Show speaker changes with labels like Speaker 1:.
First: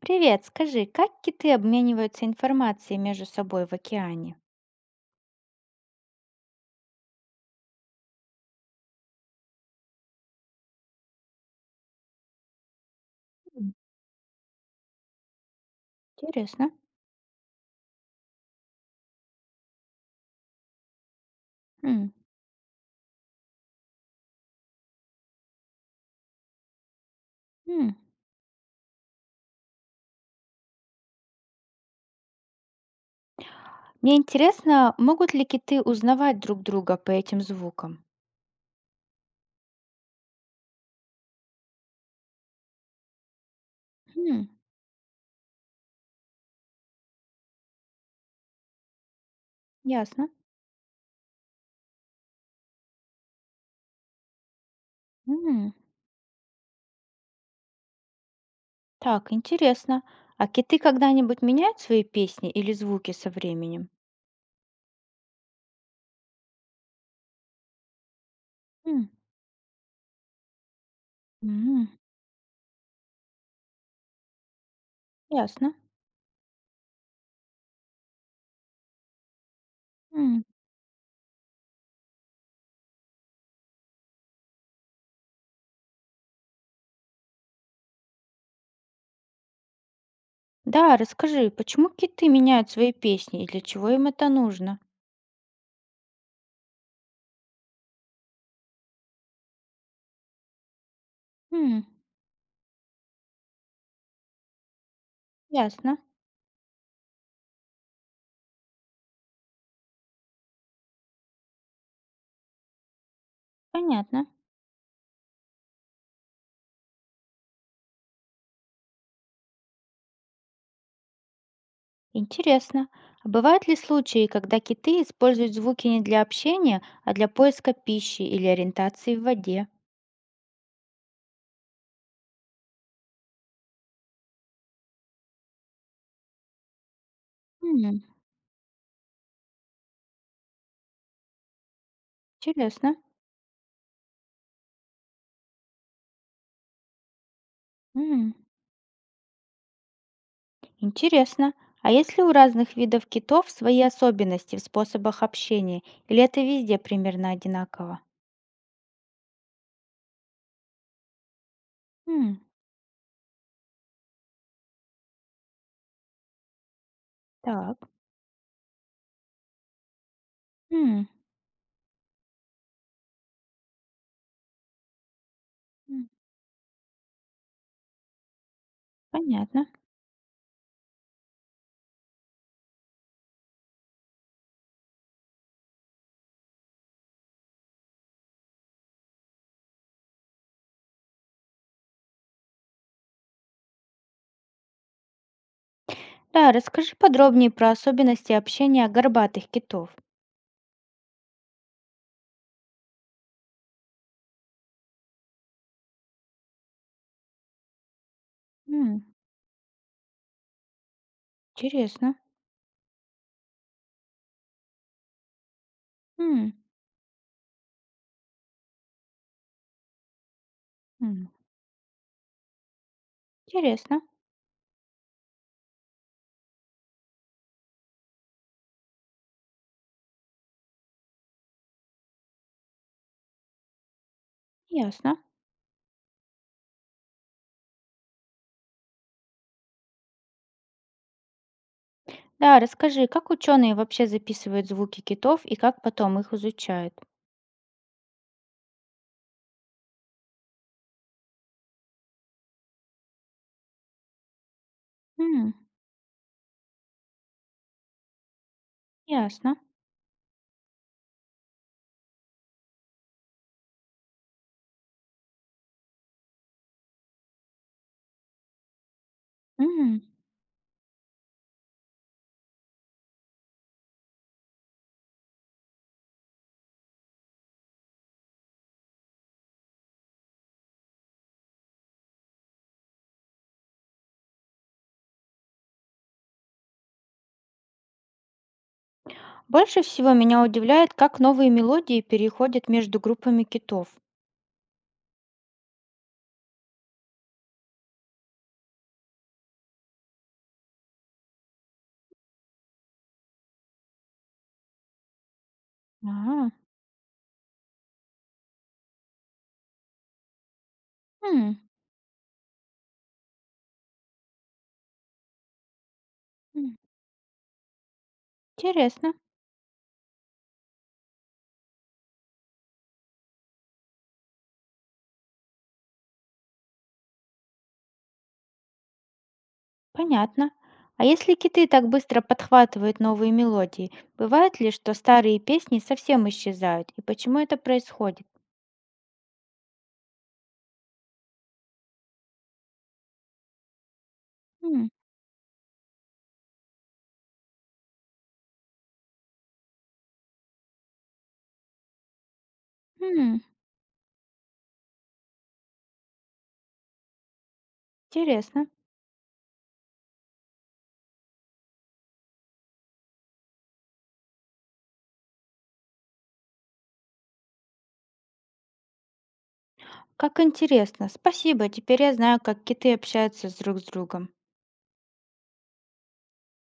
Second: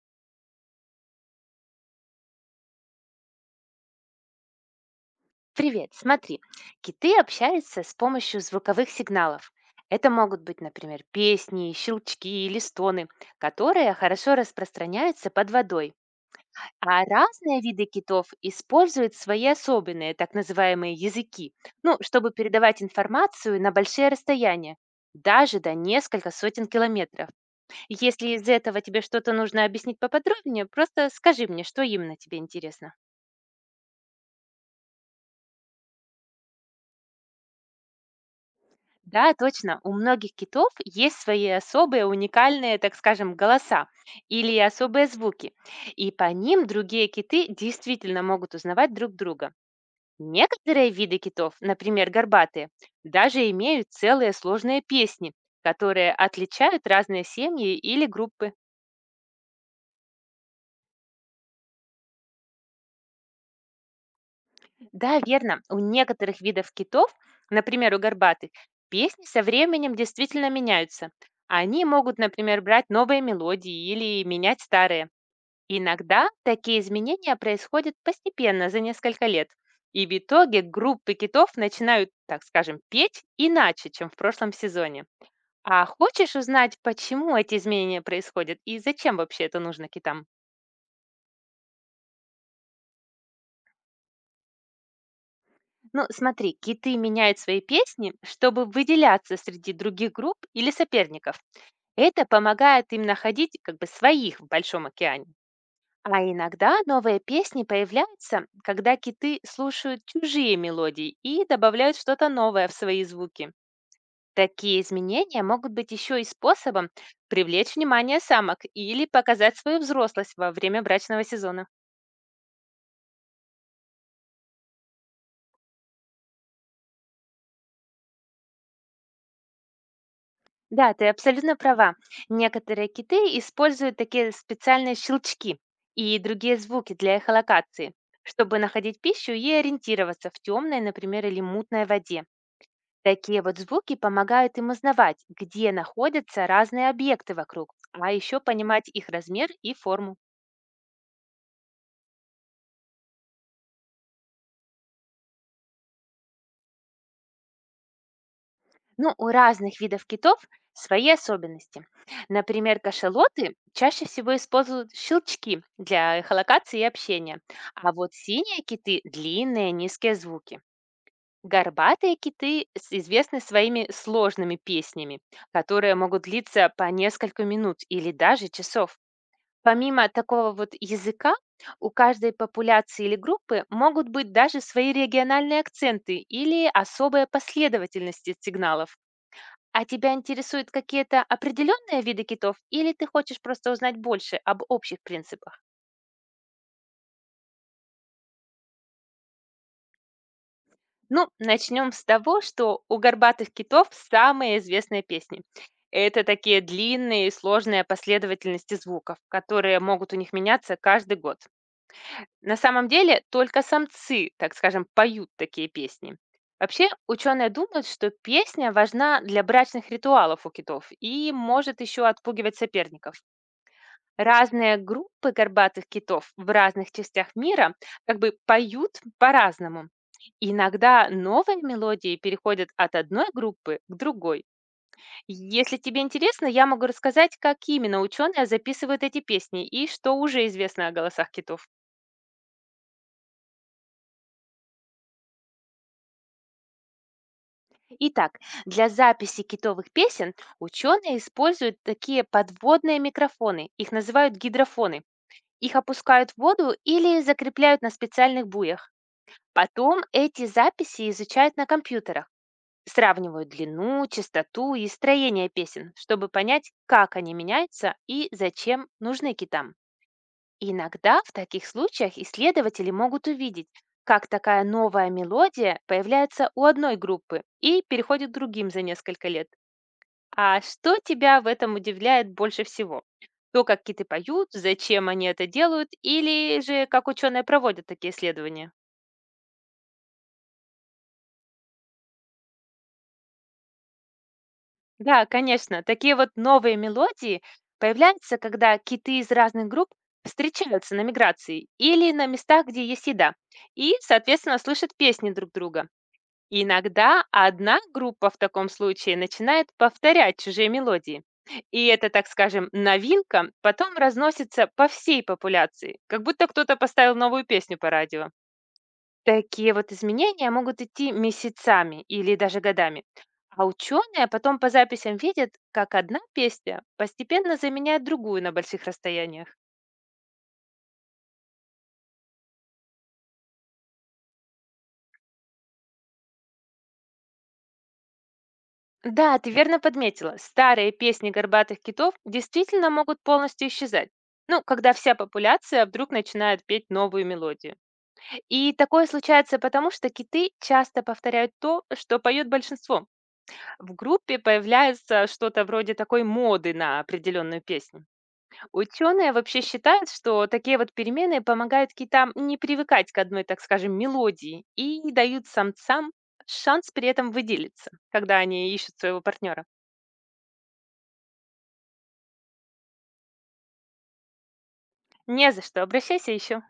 Speaker 1: Привет, скажи, как киты обмениваются информацией между собой в океане?
Speaker 2: Привет, смотри, киты общаются с помощью звуковых сигналов. Это могут быть, например, песни, щелчки или стоны,
Speaker 1: М.
Speaker 2: которые хорошо распространяются под водой.
Speaker 1: Интересно.
Speaker 2: А разные виды китов используют свои особенные, так называемые языки, ну,
Speaker 1: М.
Speaker 2: чтобы передавать информацию на большие расстояния, даже до несколько сотен километров.
Speaker 1: М.
Speaker 2: Если из этого тебе что-то нужно объяснить поподробнее, просто скажи мне, что именно тебе интересно.
Speaker 1: Мне интересно, могут ли киты узнавать друг друга по этим звукам?
Speaker 2: Да, точно. У многих китов есть свои особые, уникальные, так скажем, голоса
Speaker 1: М.
Speaker 2: или особые звуки. И по ним другие киты действительно могут узнавать друг друга.
Speaker 1: Ясно.
Speaker 2: Некоторые виды китов, например, горбатые, даже имеют целые сложные песни,
Speaker 1: М.
Speaker 2: которые отличают разные семьи или группы.
Speaker 1: Так, интересно. А киты когда-нибудь меняют свои песни или звуки со временем?
Speaker 2: Да, верно, у некоторых видов китов, например, у горбатых,
Speaker 1: М.
Speaker 2: песни со временем действительно меняются. Они
Speaker 1: М.
Speaker 2: могут, например, брать новые мелодии или менять старые.
Speaker 1: Ясно.
Speaker 2: Иногда такие изменения происходят постепенно за несколько лет, и в
Speaker 1: М.
Speaker 2: итоге группы китов начинают, так скажем, петь иначе, чем в прошлом сезоне. А хочешь узнать, почему эти изменения происходят и зачем вообще это нужно китам?
Speaker 1: Да, расскажи, почему киты меняют свои песни и для чего им это нужно?
Speaker 2: Ну, смотри, киты меняют свои песни, чтобы выделяться среди других групп или соперников.
Speaker 1: М.
Speaker 2: Это помогает им находить как бы своих в большом океане.
Speaker 1: Ясно.
Speaker 2: А иногда новые песни появляются, когда киты слушают чужие мелодии и добавляют что-то новое в свои звуки.
Speaker 1: Понятно.
Speaker 2: Такие изменения могут быть еще и способом привлечь внимание самок или показать свою взрослость во время брачного сезона.
Speaker 1: Интересно. А бывают ли случаи, когда киты используют звуки не для общения, а для поиска пищи или ориентации в воде?
Speaker 2: Да, ты абсолютно права. Некоторые киты используют такие специальные щелчки и другие звуки для эхолокации,
Speaker 1: М.
Speaker 2: чтобы находить пищу и ориентироваться в темной, например, или мутной воде.
Speaker 1: Интересно.
Speaker 2: Такие вот звуки помогают им узнавать, где находятся разные объекты вокруг, а
Speaker 1: М.
Speaker 2: еще понимать их размер и форму.
Speaker 1: Интересно. А есть ли у разных видов китов свои особенности в способах общения? Или это везде примерно одинаково?
Speaker 2: Ну, у разных видов китов свои особенности.
Speaker 1: М.
Speaker 2: Например, кашалоты чаще всего используют щелчки для эхолокации и общения,
Speaker 1: Так.
Speaker 2: а вот синие киты– длинные низкие звуки.
Speaker 1: М.
Speaker 2: Горбатые киты известны своими сложными песнями, которые
Speaker 1: М.
Speaker 2: могут длиться по несколько минут или даже часов.
Speaker 1: Понятно.
Speaker 2: Помимо такого вот языка, у каждой популяции или группы могут быть даже свои региональные акценты или особая последовательности сигналов. А тебя интересуют какие-то определенные виды китов или ты хочешь просто узнать больше об общих принципах?
Speaker 1: Да, расскажи подробнее про особенности общения горбатых китов.
Speaker 2: Ну, начнем с того, что у горбатых китов самые известные песни. Это такие длинные и сложные последовательности
Speaker 1: М.
Speaker 2: звуков, которые могут у них меняться каждый год.
Speaker 1: Интересно.
Speaker 2: На самом деле только самцы, так скажем, поют такие песни.
Speaker 1: М.
Speaker 2: Вообще, ученые думают, что песня важна для брачных ритуалов у китов
Speaker 1: М.
Speaker 2: и может еще отпугивать соперников.
Speaker 1: Интересно.
Speaker 2: Разные группы горбатых китов в разных частях мира как бы поют по-разному. Иногда новые мелодии переходят от одной группы к другой.
Speaker 1: Ясно.
Speaker 2: Если тебе интересно, я могу рассказать, как именно ученые записывают эти песни и что уже известно о голосах китов.
Speaker 1: Да, расскажи, как ученые вообще записывают звуки китов и как потом их изучают?
Speaker 2: Итак, для записи китовых песен ученые используют такие подводные микрофоны, их называют гидрофоны.
Speaker 1: М.
Speaker 2: Их опускают в воду или закрепляют на специальных буях.
Speaker 1: Ясно.
Speaker 2: Потом эти записи изучают на компьютерах, сравнивают длину, частоту и строение песен, чтобы понять, как они меняются и зачем нужны китам.
Speaker 1: М.
Speaker 2: Иногда в таких случаях исследователи могут увидеть, как такая новая мелодия появляется у одной группы и переходит к другим за несколько лет. А что тебя в этом удивляет больше всего? То, как киты поют, зачем они это делают, или же как ученые проводят такие исследования?
Speaker 1: Больше всего меня удивляет, как новые мелодии переходят между группами китов.
Speaker 2: Да, конечно, такие вот новые мелодии появляются, когда киты из разных групп встречаются на миграции или на местах, где есть еда, и, соответственно, слышат песни друг друга.
Speaker 1: А.
Speaker 2: Иногда одна группа в таком случае начинает повторять чужие мелодии.
Speaker 1: М.
Speaker 2: И это, так скажем, новинка потом разносится по всей популяции, как будто кто-то
Speaker 1: М.
Speaker 2: поставил новую песню по радио.
Speaker 1: Интересно.
Speaker 2: Такие вот изменения могут идти месяцами или даже годами. А ученые потом по записям видят, как одна песня постепенно заменяет другую на больших расстояниях.
Speaker 1: Понятно. А если киты так быстро подхватывают новые мелодии, бывает ли, что старые песни совсем исчезают? И почему это происходит?
Speaker 2: Да, ты верно подметила. Старые песни горбатых китов действительно могут полностью исчезать. Ну,
Speaker 1: М.
Speaker 2: когда вся популяция вдруг начинает петь новую мелодию. И такое случается потому, что киты часто повторяют то, что поет большинство.
Speaker 1: М.
Speaker 2: В группе появляется что-то вроде такой моды на определенную песню.
Speaker 1: Интересно.
Speaker 2: Ученые вообще считают, что такие вот перемены помогают китам не привыкать к одной, так скажем, мелодии и дают самцам шанс при этом выделиться, когда они ищут своего партнера.
Speaker 1: Как интересно. Спасибо. Теперь я знаю, как киты общаются с друг с другом.
Speaker 2: Не за что, обращайся еще.